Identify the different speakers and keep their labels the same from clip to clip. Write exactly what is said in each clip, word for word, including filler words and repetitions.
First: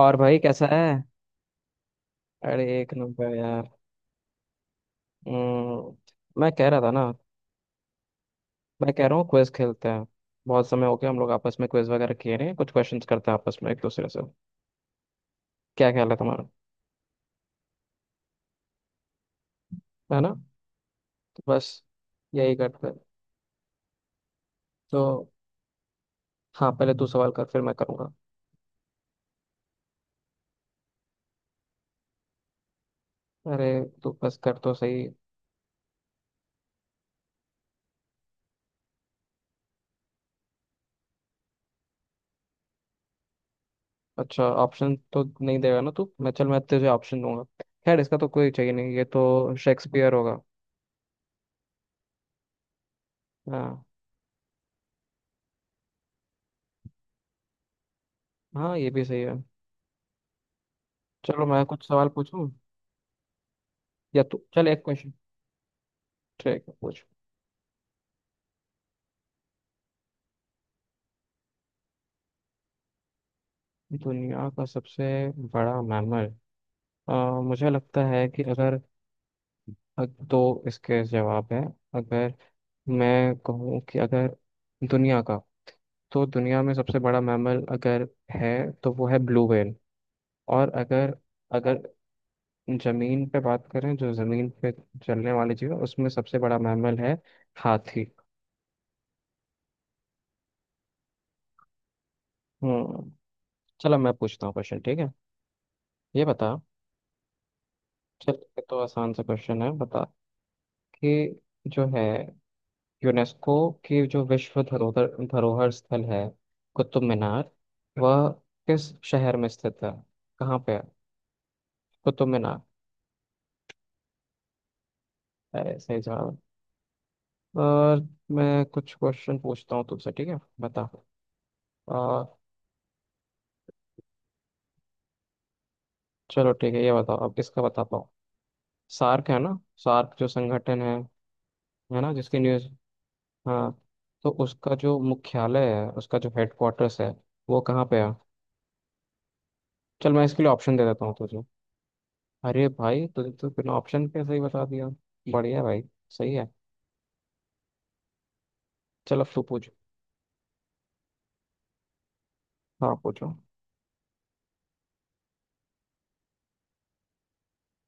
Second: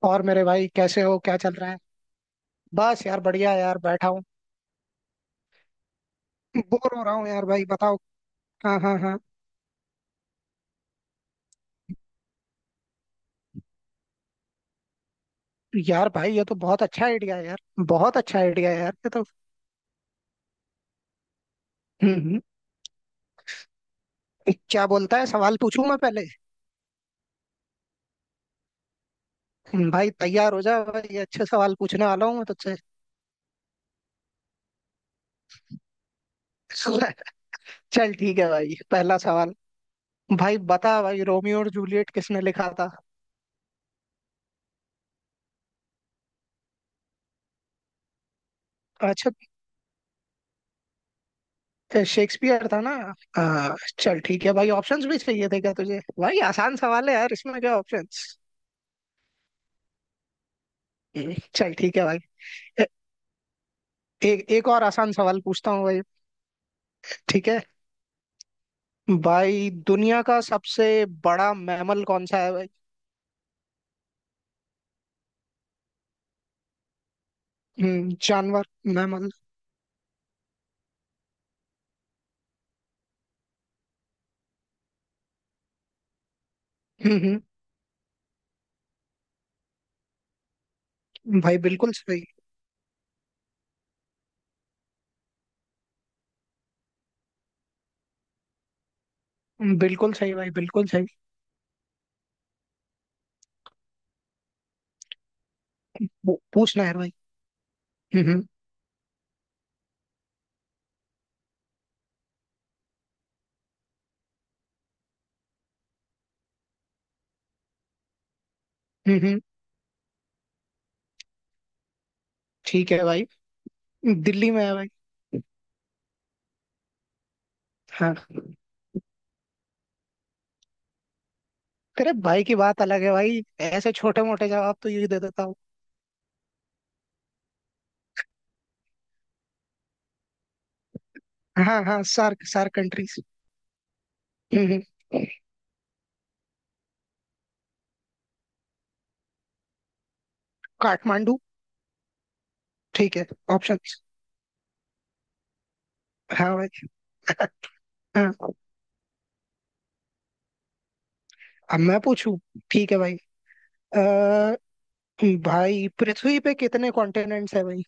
Speaker 1: और
Speaker 2: और
Speaker 1: भाई
Speaker 2: मेरे
Speaker 1: कैसा
Speaker 2: भाई
Speaker 1: है?
Speaker 2: कैसे हो? क्या चल रहा है?
Speaker 1: अरे एक
Speaker 2: बस यार
Speaker 1: नंबर
Speaker 2: बढ़िया
Speaker 1: यार।
Speaker 2: यार बैठा हूँ।
Speaker 1: हम्म, मैं कह रहा था
Speaker 2: बोर हो
Speaker 1: ना।
Speaker 2: रहा हूँ यार, भाई बताओ। हाँ
Speaker 1: मैं
Speaker 2: हाँ
Speaker 1: कह रहा
Speaker 2: हाँ।
Speaker 1: हूँ क्विज खेलते हैं। बहुत समय हो गया, हम लोग आपस में क्विज वगैरह किए नहीं, कुछ क्वेश्चंस करते हैं आपस में एक दूसरे से। क्या
Speaker 2: यार
Speaker 1: ख्याल है
Speaker 2: भाई ये
Speaker 1: तुम्हारा?
Speaker 2: तो बहुत अच्छा आइडिया है यार। बहुत अच्छा आइडिया है यार ये तो।
Speaker 1: है ना? तो बस
Speaker 2: हम्म हम्म।
Speaker 1: यही करते हैं।
Speaker 2: क्या बोलता है,
Speaker 1: तो
Speaker 2: सवाल पूछूं मैं पहले?
Speaker 1: हाँ, पहले तू सवाल कर फिर मैं करूँगा।
Speaker 2: हम्म, भाई तैयार हो जा भाई, अच्छे सवाल पूछने वाला हूँ मैं तुझसे।
Speaker 1: अरे तू बस कर तो सही।
Speaker 2: चल ठीक है भाई, पहला सवाल। भाई बता भाई, रोमियो और जूलियट किसने लिखा था?
Speaker 1: अच्छा, ऑप्शन तो नहीं देगा ना तू? मैं चल मैं तुझे ऑप्शन दूंगा। खैर, इसका तो कोई चाहिए नहीं, ये
Speaker 2: अच्छा,
Speaker 1: तो शेक्सपियर होगा।
Speaker 2: शेक्सपियर था ना। आ,
Speaker 1: हाँ
Speaker 2: चल ठीक है भाई, ऑप्शंस भी चाहिए थे क्या तुझे भाई? आसान सवाल है यार, इसमें क्या ऑप्शंस।
Speaker 1: हाँ, ये भी सही है। चलो मैं
Speaker 2: चल
Speaker 1: कुछ
Speaker 2: ठीक है
Speaker 1: सवाल
Speaker 2: भाई।
Speaker 1: पूछूं।
Speaker 2: ए,
Speaker 1: या तू
Speaker 2: एक
Speaker 1: चल
Speaker 2: एक और
Speaker 1: एक क्वेश्चन।
Speaker 2: आसान सवाल पूछता हूँ भाई।
Speaker 1: ठीक है पूछ।
Speaker 2: ठीक है भाई, दुनिया का सबसे बड़ा मैमल कौन सा है भाई?
Speaker 1: दुनिया का सबसे बड़ा मैमल। अ, मुझे लगता
Speaker 2: हम्म,
Speaker 1: है कि
Speaker 2: जानवर,
Speaker 1: अगर।
Speaker 2: मैमल।
Speaker 1: अ, दो इसके जवाब है। अगर मैं कहूँ कि अगर दुनिया का, तो दुनिया में सबसे बड़ा
Speaker 2: हम्म
Speaker 1: मैमल अगर है तो वो है ब्लू व्हेल। और अगर
Speaker 2: हम्म, भाई
Speaker 1: अगर
Speaker 2: बिल्कुल सही।
Speaker 1: जमीन पे बात करें, जो जमीन पे चलने वाली चीज है उसमें सबसे बड़ा मैमल है हाथी।
Speaker 2: बिल्कुल सही भाई, बिल्कुल सही।
Speaker 1: हम्म। चलो मैं पूछता हूँ क्वेश्चन, ठीक है ये
Speaker 2: पू-
Speaker 1: बता।
Speaker 2: पूछना है भाई।
Speaker 1: चल,
Speaker 2: हम्म
Speaker 1: ये तो आसान सा क्वेश्चन है, बता कि जो है यूनेस्को की जो विश्व धरोहर धरोहर स्थल है, कुतुब मीनार, वह किस
Speaker 2: हम्म
Speaker 1: शहर
Speaker 2: हम्म।
Speaker 1: में स्थित है? कहाँ पे है कुतुब मीनार?
Speaker 2: ठीक है भाई। दिल्ली में है भाई।
Speaker 1: अरे सही जवाब। और
Speaker 2: हाँ।
Speaker 1: मैं कुछ क्वेश्चन पूछता हूँ तुमसे, ठीक है बता।
Speaker 2: अरे
Speaker 1: आ,
Speaker 2: भाई की बात अलग है भाई, ऐसे छोटे मोटे जवाब तो यही दे देता हूँ।
Speaker 1: चलो ठीक है, ये बताओ अब इसका बता पाओ। सार्क है ना? सार्क जो संगठन है
Speaker 2: हाँ
Speaker 1: है
Speaker 2: हाँ,
Speaker 1: ना? जिसकी
Speaker 2: सार्क
Speaker 1: न्यूज़,
Speaker 2: सार्क कंट्रीज।
Speaker 1: हाँ, तो
Speaker 2: हम्म
Speaker 1: उसका जो
Speaker 2: हम्म।
Speaker 1: मुख्यालय है, उसका जो हेडक्वार्टर्स है, वो कहाँ पे है? चल मैं इसके लिए ऑप्शन दे देता हूँ
Speaker 2: काठमांडू।
Speaker 1: तुझे। अरे भाई,
Speaker 2: ठीक है,
Speaker 1: तुझे तो बिना
Speaker 2: ऑप्शंस।
Speaker 1: ऑप्शन के सही बता दिया। बढ़िया भाई, सही है।
Speaker 2: हाँ भाई। हाँ।
Speaker 1: चल अब तू पूछ।
Speaker 2: अब मैं पूछूं? ठीक
Speaker 1: हाँ
Speaker 2: है भाई।
Speaker 1: पूछो।
Speaker 2: अ, भाई पृथ्वी पे कितने कॉन्टिनेंट्स है भाई?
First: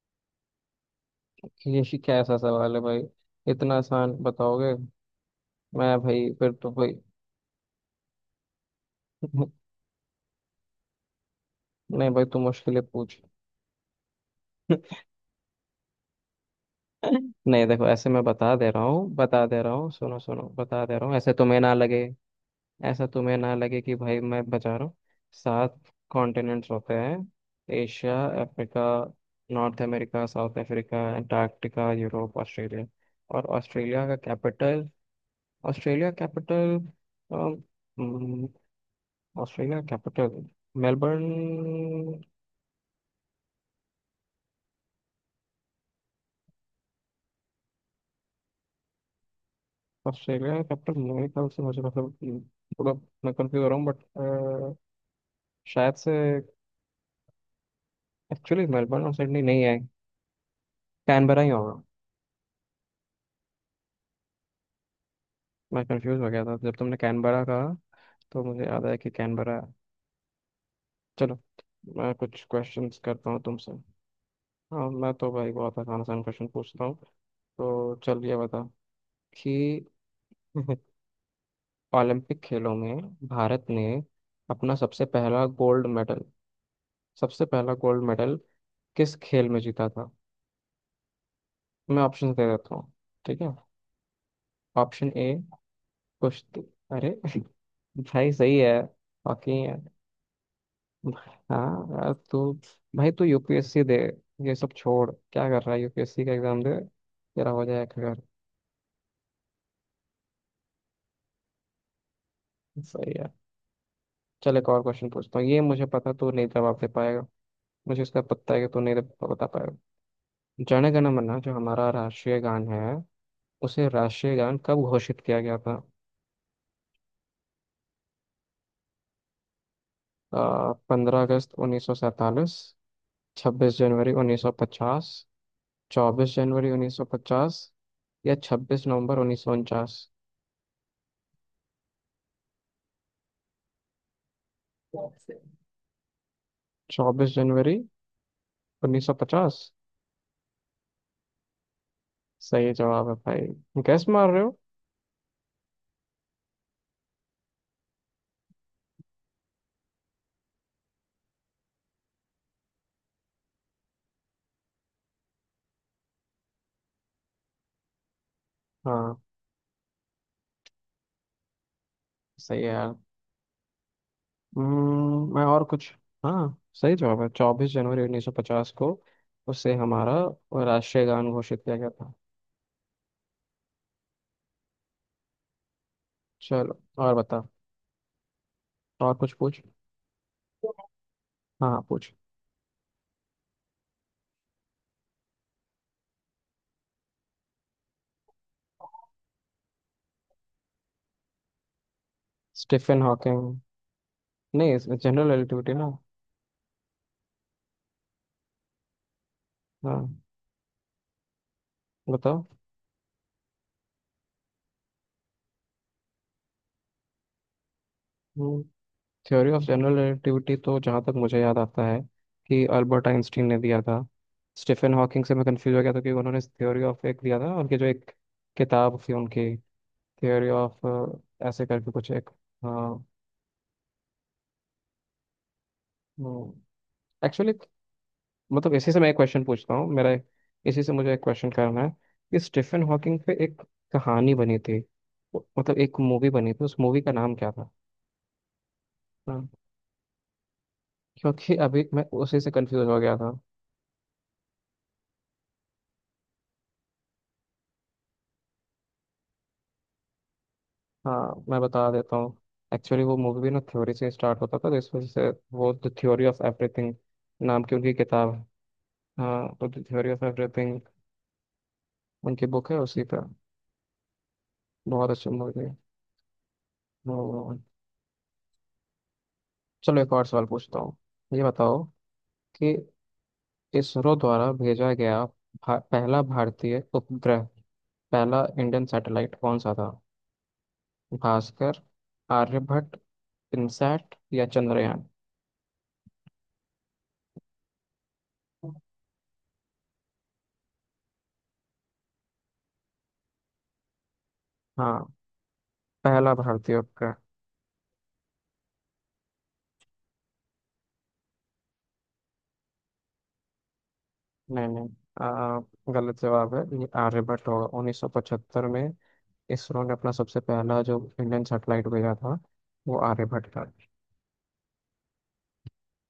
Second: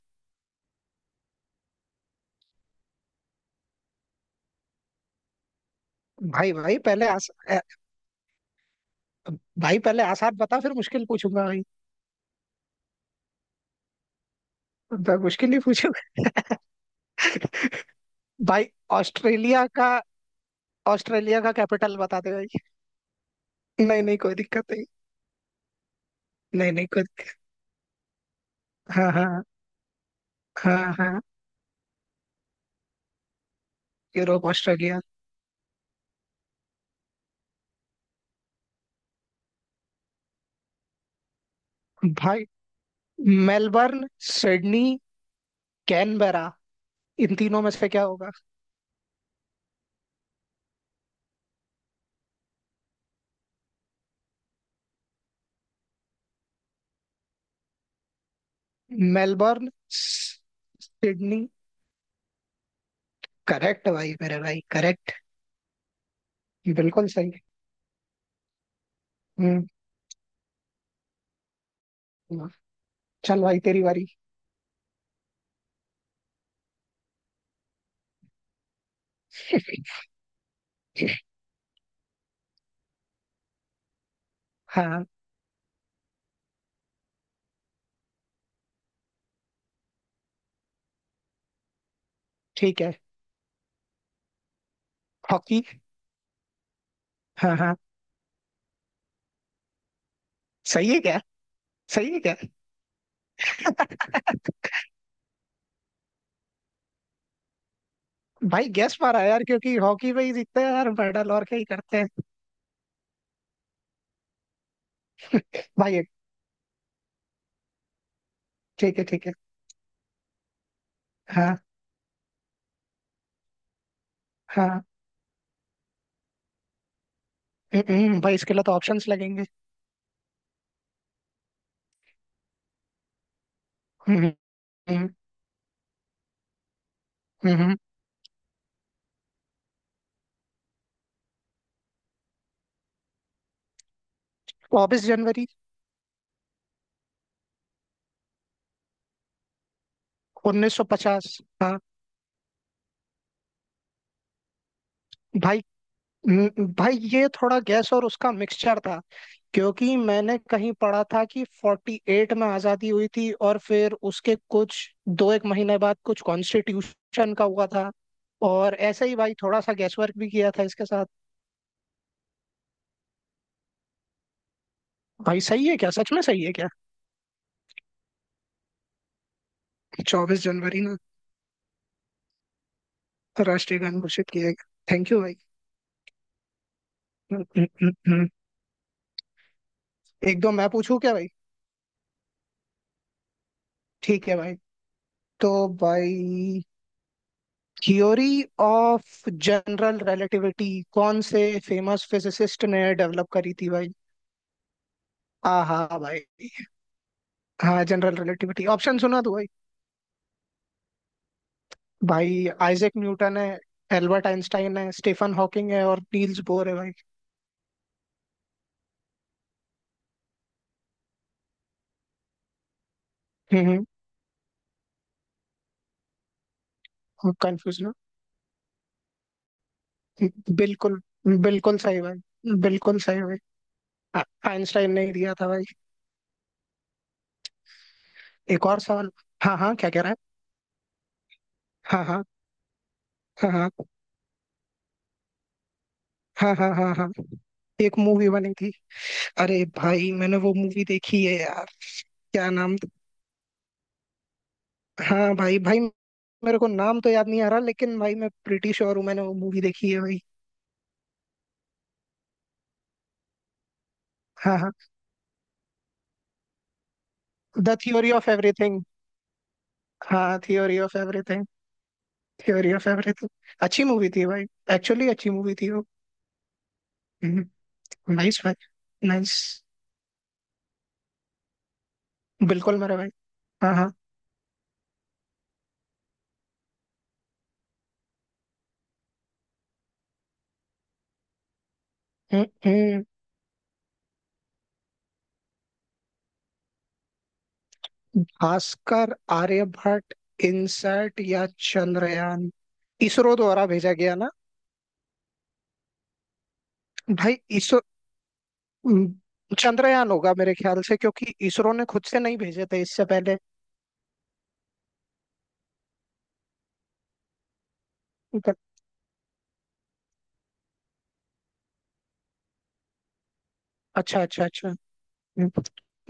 Speaker 1: ये शी- क्या ऐसा सवाल है भाई? इतना आसान बताओगे? मैं भाई फिर
Speaker 2: भाई
Speaker 1: तो
Speaker 2: भाई
Speaker 1: भाई।
Speaker 2: पहले आस अ, भाई पहले आसान बता फिर मुश्किल पूछूंगा भाई।
Speaker 1: नहीं भाई, तू मुश्किलें पूछ।
Speaker 2: तो मुश्किल ही पूछूंगा।
Speaker 1: नहीं देखो, ऐसे मैं बता
Speaker 2: भाई,
Speaker 1: दे रहा हूँ, बता दे
Speaker 2: ऑस्ट्रेलिया
Speaker 1: रहा
Speaker 2: का,
Speaker 1: हूँ, सुनो सुनो, बता दे रहा हूँ, ऐसे
Speaker 2: ऑस्ट्रेलिया का
Speaker 1: तुम्हें ना
Speaker 2: कैपिटल
Speaker 1: लगे,
Speaker 2: बता दे भाई।
Speaker 1: ऐसा तुम्हें ना लगे कि
Speaker 2: नहीं नहीं
Speaker 1: भाई
Speaker 2: कोई
Speaker 1: मैं
Speaker 2: दिक्कत
Speaker 1: बचा
Speaker 2: नहीं।
Speaker 1: रहा हूँ। सात कॉन्टिनेंट्स
Speaker 2: नहीं नहीं
Speaker 1: होते
Speaker 2: कोई
Speaker 1: हैं।
Speaker 2: दिक्कत-
Speaker 1: एशिया, अफ्रीका,
Speaker 2: हाँ हाँ
Speaker 1: नॉर्थ अमेरिका, साउथ
Speaker 2: हाँ
Speaker 1: अफ्रीका,
Speaker 2: हाँ।
Speaker 1: Antarctica, Europe, Australia. और ऑस्ट्रेलिया का
Speaker 2: Europe
Speaker 1: capital,
Speaker 2: Australia.
Speaker 1: Australia capital Australia capital Melbourne.
Speaker 2: भाई मेलबर्न, सिडनी, कैनबरा, इन तीनों में से क्या होगा?
Speaker 1: ऑस्ट्रेलिया कैपिटल, मेरे ख्याल से, मुझे मतलब, हम्म, थोड़ा मैं कंफ्यूज हो रहा हूँ बट शायद से एक्चुअली मेलबर्न और सिडनी नहीं
Speaker 2: मेलबर्न
Speaker 1: है, कैनबरा
Speaker 2: सिडनी।
Speaker 1: ही होगा।
Speaker 2: करेक्ट भाई मेरे भाई करेक्ट।
Speaker 1: मैं कंफ्यूज हो गया था जब तुमने
Speaker 2: बिल्कुल सही।
Speaker 1: कैनबरा कहा, तो मुझे याद है कि कैनबरा
Speaker 2: हम्म।
Speaker 1: है। चलो मैं कुछ
Speaker 2: हम्म,
Speaker 1: क्वेश्चंस करता हूँ
Speaker 2: चल भाई
Speaker 1: तुमसे।
Speaker 2: तेरी बारी।
Speaker 1: हाँ, मैं तो भाई बहुत आसान आसान क्वेश्चन पूछता हूँ। तो चल ये बता कि ओलंपिक खेलों में भारत ने अपना सबसे
Speaker 2: हाँ।
Speaker 1: पहला गोल्ड मेडल, सबसे पहला गोल्ड मेडल किस खेल में जीता था? मैं ऑप्शन दे देता
Speaker 2: ठीक
Speaker 1: हूँ।
Speaker 2: है।
Speaker 1: ठीक है, ऑप्शन ए,
Speaker 2: हॉकी।
Speaker 1: कुश्ती। अरे
Speaker 2: हाँ हाँ।
Speaker 1: भाई सही है। बाकी,
Speaker 2: सही है क्या?
Speaker 1: हाँ,
Speaker 2: सही
Speaker 1: आज
Speaker 2: है क्या?
Speaker 1: तो भाई तू यूपीएससी दे। ये सब छोड़, क्या कर रहा है, यूपीएससी का एग्जाम दे, तेरा हो जाएगा घर।
Speaker 2: भाई गेस मारा यार क्योंकि हॉकी में ही जीतते हैं यार मेडल, और क्या ही करते हैं।
Speaker 1: सही है। चल एक और क्वेश्चन पूछता हूँ, ये मुझे
Speaker 2: भाई ये-
Speaker 1: पता तू नहीं जवाब दे पाएगा। मुझे इसका पता है कि तू नहीं
Speaker 2: ठीक
Speaker 1: दे-
Speaker 2: है ठीक है।
Speaker 1: बता पाएगा। जन गण मन, जो
Speaker 2: हाँ
Speaker 1: हमारा राष्ट्रीय गान है, उसे राष्ट्रीय गान कब
Speaker 2: हाँ।
Speaker 1: घोषित किया गया था?
Speaker 2: हम्म, हम्म, भाई इसके लिए तो ऑप्शंस लगेंगे।
Speaker 1: पंद्रह अगस्त उन्नीस सौ सैंतालीस, छब्बीस जनवरी
Speaker 2: हम्म
Speaker 1: उन्नीस सौ
Speaker 2: हम्म
Speaker 1: पचास, चौबीस जनवरी उन्नीस सौ
Speaker 2: हम्म।
Speaker 1: पचास,
Speaker 2: हम्म।
Speaker 1: या छब्बीस नवंबर उन्नीस सौ उनचास?
Speaker 2: चौबीस जनवरी
Speaker 1: चौबीस जनवरी उन्नीस सौ पचास,
Speaker 2: उन्नीस सौ पचास। हाँ
Speaker 1: सही जवाब है भाई, गैस मार रहे हो।
Speaker 2: भाई। हम्म, भाई ये थोड़ा गैस और उसका मिक्सचर था, क्योंकि मैंने कहीं पढ़ा था कि अड़तालीस में आजादी हुई थी और फिर उसके कुछ दो एक महीने बाद कुछ कॉन्स्टिट्यूशन का हुआ था, और ऐसे
Speaker 1: हाँ
Speaker 2: ही भाई थोड़ा सा गैस वर्क भी किया था इसके साथ।
Speaker 1: सही है यार। हम्म,
Speaker 2: भाई
Speaker 1: मैं और
Speaker 2: सही है
Speaker 1: कुछ,
Speaker 2: क्या, सच में सही है
Speaker 1: हाँ
Speaker 2: क्या?
Speaker 1: सही जवाब है, चौबीस जनवरी उन्नीस सौ पचास को उसे हमारा
Speaker 2: चौबीस जनवरी ना।
Speaker 1: राष्ट्रीय गान घोषित किया गया था।
Speaker 2: राष्ट्रीय गान घोषित किया गया। थैंक यू भाई।
Speaker 1: चलो और बता।
Speaker 2: हम्म, हम्म, हम्म।
Speaker 1: और कुछ पूछ।
Speaker 2: एक दो मैं पूछूं क्या भाई?
Speaker 1: हाँ पूछ।
Speaker 2: ठीक है भाई। तो भाई, थ्योरी ऑफ जनरल रिलेटिविटी कौन से फेमस फिजिसिस्ट ने
Speaker 1: स्टीफन
Speaker 2: डेवलप
Speaker 1: हॉकिंग?
Speaker 2: करी थी भाई?
Speaker 1: नहीं, जनरल रिलेटिविटी ना?
Speaker 2: आहा भाई। हाँ, जनरल रिलेटिविटी ऑप्शन सुना तो भाई।
Speaker 1: हाँ बताओ।
Speaker 2: भाई आइजैक न्यूटन है, एल्बर्ट आइंस्टाइन है, स्टीफन हॉकिंग है और नील्स बोर है भाई।
Speaker 1: हम्म। थ्योरी ऑफ जनरल रिलेटिविटी तो जहाँ तक मुझे याद आता है कि अल्बर्ट आइंस्टीन ने दिया
Speaker 2: हम्म।
Speaker 1: था। स्टीफन हॉकिंग से मैं कंफ्यूज हो गया था क्योंकि उन्होंने थ्योरी ऑफ एक दिया था, उनकी
Speaker 2: कंफ्यूज
Speaker 1: जो
Speaker 2: ना।
Speaker 1: एक किताब थी, उनकी थ्योरी ऑफ
Speaker 2: बिल्कुल।
Speaker 1: ऐसे
Speaker 2: बिल्कुल
Speaker 1: करके
Speaker 2: सही
Speaker 1: कुछ एक।
Speaker 2: भाई, बिल्कुल
Speaker 1: हाँ।
Speaker 2: सही भाई। आ- आइंस्टाइन ने ही दिया था भाई।
Speaker 1: एक्चुअली
Speaker 2: एक
Speaker 1: मतलब
Speaker 2: और
Speaker 1: इसी से मैं
Speaker 2: सवाल।
Speaker 1: एक क्वेश्चन
Speaker 2: हाँ
Speaker 1: पूछता
Speaker 2: हाँ,
Speaker 1: हूँ,
Speaker 2: क्या कह
Speaker 1: मेरा
Speaker 2: रहा
Speaker 1: एक-
Speaker 2: है?
Speaker 1: इसी से मुझे एक क्वेश्चन करना है
Speaker 2: हाँ हाँ।
Speaker 1: कि स्टीफन हॉकिंग पे
Speaker 2: हाँ
Speaker 1: एक
Speaker 2: हाँ।
Speaker 1: कहानी बनी थी, वो- मतलब एक मूवी बनी
Speaker 2: हाँ
Speaker 1: थी,
Speaker 2: हाँ
Speaker 1: उस
Speaker 2: हाँ
Speaker 1: मूवी
Speaker 2: हाँ।
Speaker 1: का नाम क्या था?
Speaker 2: एक मूवी बनी थी।
Speaker 1: हाँ।
Speaker 2: अरे भाई मैंने वो मूवी देखी है
Speaker 1: क्योंकि
Speaker 2: यार।
Speaker 1: अभी मैं उसी
Speaker 2: क्या
Speaker 1: से
Speaker 2: नाम
Speaker 1: कंफ्यूज
Speaker 2: था?
Speaker 1: हो गया था।
Speaker 2: हाँ भाई भाई, मेरे को नाम तो याद नहीं आ रहा लेकिन भाई मैं प्रिटी श्योर हूँ मैंने वो मूवी देखी है भाई।
Speaker 1: हाँ मैं बता देता हूँ। एक्चुअली वो मूवी भी ना थ्योरी से स्टार्ट
Speaker 2: हाँ
Speaker 1: होता था,
Speaker 2: हाँ।
Speaker 1: तो इस वजह से वो द थ्योरी ऑफ एवरीथिंग नाम की
Speaker 2: द
Speaker 1: उनकी
Speaker 2: थ्योरी ऑफ
Speaker 1: किताब है।
Speaker 2: एवरीथिंग।
Speaker 1: हाँ, तो द थ्योरी ऑफ
Speaker 2: हाँ थ्योरी
Speaker 1: एवरीथिंग
Speaker 2: ऑफ एवरीथिंग।
Speaker 1: उनकी बुक
Speaker 2: थ्योरी
Speaker 1: है,
Speaker 2: ऑफ
Speaker 1: उसी पर।
Speaker 2: एवरीथिंग। अच्छी मूवी थी भाई। एक्चुअली
Speaker 1: बहुत अच्छी
Speaker 2: अच्छी मूवी
Speaker 1: मूवी
Speaker 2: थी
Speaker 1: है।
Speaker 2: वो।
Speaker 1: हम्म,
Speaker 2: नाइस भाई, नाइस।
Speaker 1: चलो एक और सवाल पूछता हूँ। ये बताओ कि
Speaker 2: बिल्कुल मेरा भाई। हाँ हाँ।
Speaker 1: इसरो द्वारा भेजा गया भा, पहला भारतीय उपग्रह, पहला इंडियन सैटेलाइट कौन सा था? भास्कर,
Speaker 2: हम्म,
Speaker 1: आर्यभट्ट,
Speaker 2: हम्म।
Speaker 1: इनसैट या चंद्रयान?
Speaker 2: भास्कर, आर्यभट्ट, इनसैट या चंद्रयान। इसरो द्वारा भेजा गया ना?
Speaker 1: हाँ, पहला भारतीय उपग्रह।
Speaker 2: भाई इसरो, हम्म, चंद्रयान होगा मेरे ख्याल से, क्योंकि इसरो ने खुद से नहीं भेजे थे इससे पहले।
Speaker 1: नहीं नहीं। आ, गलत जवाब है ये, आर्यभट्ट होगा। उन्नीस सौ पचहत्तर में इसरो ने अपना सबसे पहला जो इंडियन सैटेलाइट भेजा था, वो आर्यभट्ट था।
Speaker 2: अच्छा अच्छा अच्छा।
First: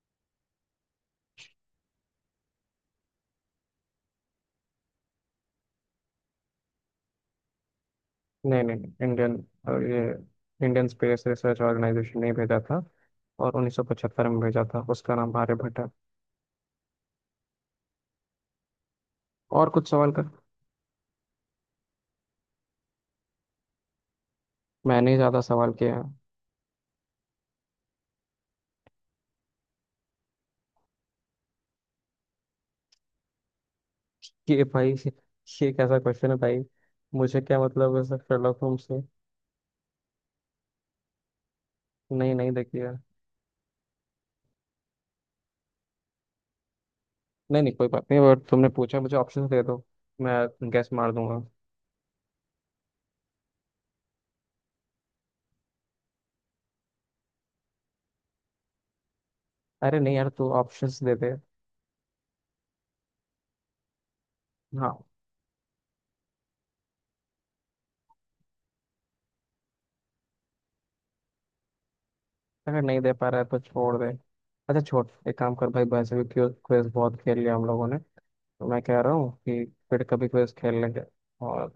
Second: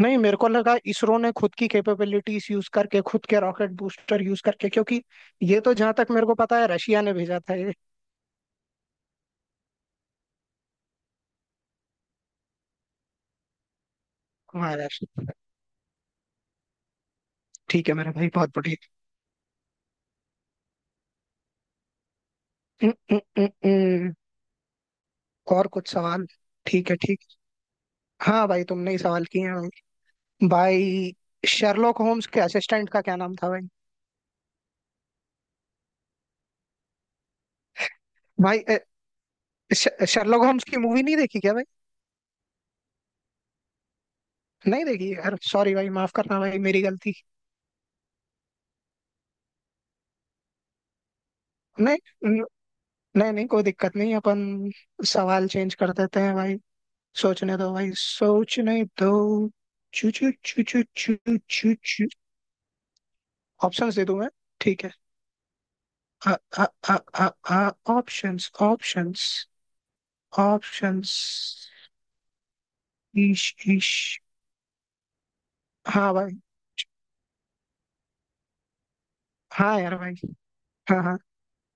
Speaker 2: नहीं, मेरे को लगा इसरो ने खुद की कैपेबिलिटीज यूज करके, खुद के रॉकेट बूस्टर यूज करके, क्योंकि ये तो जहां तक मेरे को पता है रशिया ने भेजा था ये।
Speaker 1: नहीं नहीं नहीं, इंडियन, अ, ये इंडियन स्पेस रिसर्च ऑर्गेनाइजेशन ने भेजा था, और उन्नीस सौ पचहत्तर में भेजा
Speaker 2: हाँ
Speaker 1: था, उसका
Speaker 2: रशिया।
Speaker 1: नाम आर्यभट्ट है।
Speaker 2: ठीक है मेरे भाई, बहुत बढ़िया।
Speaker 1: और कुछ सवाल कर।
Speaker 2: उम, उम, उम, उम।
Speaker 1: मैंने ही ज्यादा
Speaker 2: और
Speaker 1: सवाल किए
Speaker 2: कुछ
Speaker 1: हैं।
Speaker 2: सवाल ठीक है ठीक है। हाँ भाई तुमने ही सवाल किए हैं भाई। भाई शर्लॉक होम्स के असिस्टेंट का क्या नाम था भाई?
Speaker 1: कि भाई, ये कैसा क्वेश्चन है भाई? मुझे क्या मतलब है सर शेरलॉक
Speaker 2: भाई अ,
Speaker 1: होम्स से?
Speaker 2: श- शर्लॉक होम्स की मूवी नहीं देखी क्या भाई?
Speaker 1: नहीं नहीं देखिए।
Speaker 2: नहीं देखी यार, सॉरी भाई माफ करना भाई मेरी गलती।
Speaker 1: नहीं नहीं कोई बात नहीं, और तुमने पूछा मुझे, ऑप्शन दे दो, मैं गैस मार दूंगा।
Speaker 2: नहीं नहीं नहीं कोई दिक्कत नहीं, अपन सवाल चेंज कर देते हैं भाई। सोचने दो भाई, सोचने दो।
Speaker 1: अरे
Speaker 2: चू
Speaker 1: नहीं यार,
Speaker 2: चू
Speaker 1: तू
Speaker 2: चू चू
Speaker 1: ऑप्शंस दे
Speaker 2: चू
Speaker 1: दे।
Speaker 2: चू चू। ऑप्शंस दे दूं मैं? ठीक
Speaker 1: हाँ।
Speaker 2: है। आ आ आ आ आ ऑप्शंस ऑप्शंस ऑप्शंस।
Speaker 1: अगर नहीं दे पा रहा
Speaker 2: ईश
Speaker 1: है तो
Speaker 2: ईश।
Speaker 1: छोड़ दे। अच्छा छोड़, एक काम कर भाई,
Speaker 2: हाँ
Speaker 1: वैसे भी
Speaker 2: भाई।
Speaker 1: क्विज क्विज बहुत खेल लिया हम लोगों ने। तो मैं कह रहा हूँ कि
Speaker 2: हाँ यार
Speaker 1: फिर
Speaker 2: भाई।
Speaker 1: कभी क्विज खेल
Speaker 2: हाँ
Speaker 1: लेंगे।
Speaker 2: हाँ।
Speaker 1: और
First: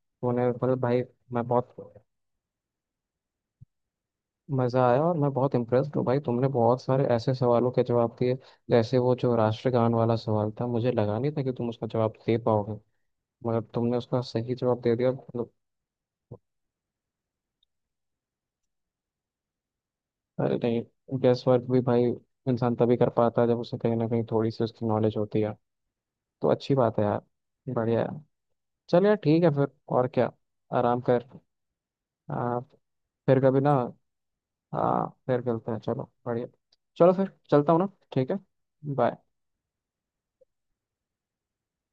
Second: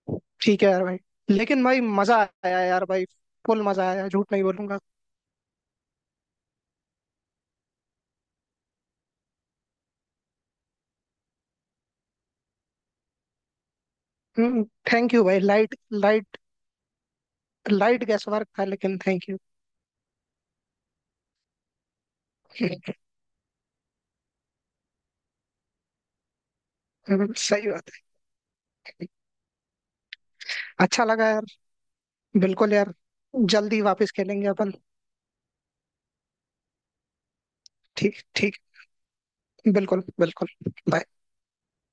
Speaker 1: तूने
Speaker 2: ठीक है
Speaker 1: मतलब
Speaker 2: यार भाई,
Speaker 1: भाई, मैं
Speaker 2: लेकिन
Speaker 1: बहुत
Speaker 2: भाई मजा आया यार भाई, फुल मजा आया, झूठ नहीं बोलूंगा।
Speaker 1: मज़ा आया, और मैं बहुत इम्प्रेस्ड हूँ भाई, तुमने बहुत सारे ऐसे सवालों के जवाब दिए, जैसे वो जो राष्ट्रगान वाला सवाल था, मुझे लगा नहीं था कि तुम उसका जवाब दे पाओगे, मगर तुमने उसका सही
Speaker 2: हम्म
Speaker 1: जवाब दे दिया,
Speaker 2: थैंक यू भाई,
Speaker 1: मतलब।
Speaker 2: Light light, light guesswork था, लेकिन थैंक यू।
Speaker 1: अरे नहीं, गेस वर्क भी भाई इंसान तभी कर पाता है जब उसे कहीं ना कहीं थोड़ी सी उसकी नॉलेज होती है। तो अच्छी बात है यार।
Speaker 2: सही बात
Speaker 1: बढ़िया है। चल
Speaker 2: है।
Speaker 1: यार, ठीक है फिर, और क्या, आराम
Speaker 2: अच्छा
Speaker 1: कर।
Speaker 2: लगा यार।
Speaker 1: आ,
Speaker 2: बिल्कुल यार।
Speaker 1: फिर कभी ना।
Speaker 2: जल्दी वापस खेलेंगे अपन।
Speaker 1: हाँ फिर मिलते हैं, चलो बढ़िया। चलो फिर चलता हूँ ना।
Speaker 2: ठीक
Speaker 1: ठीक है।
Speaker 2: ठीक।
Speaker 1: बाय।
Speaker 2: बिल्कुल बिल्कुल। Bye.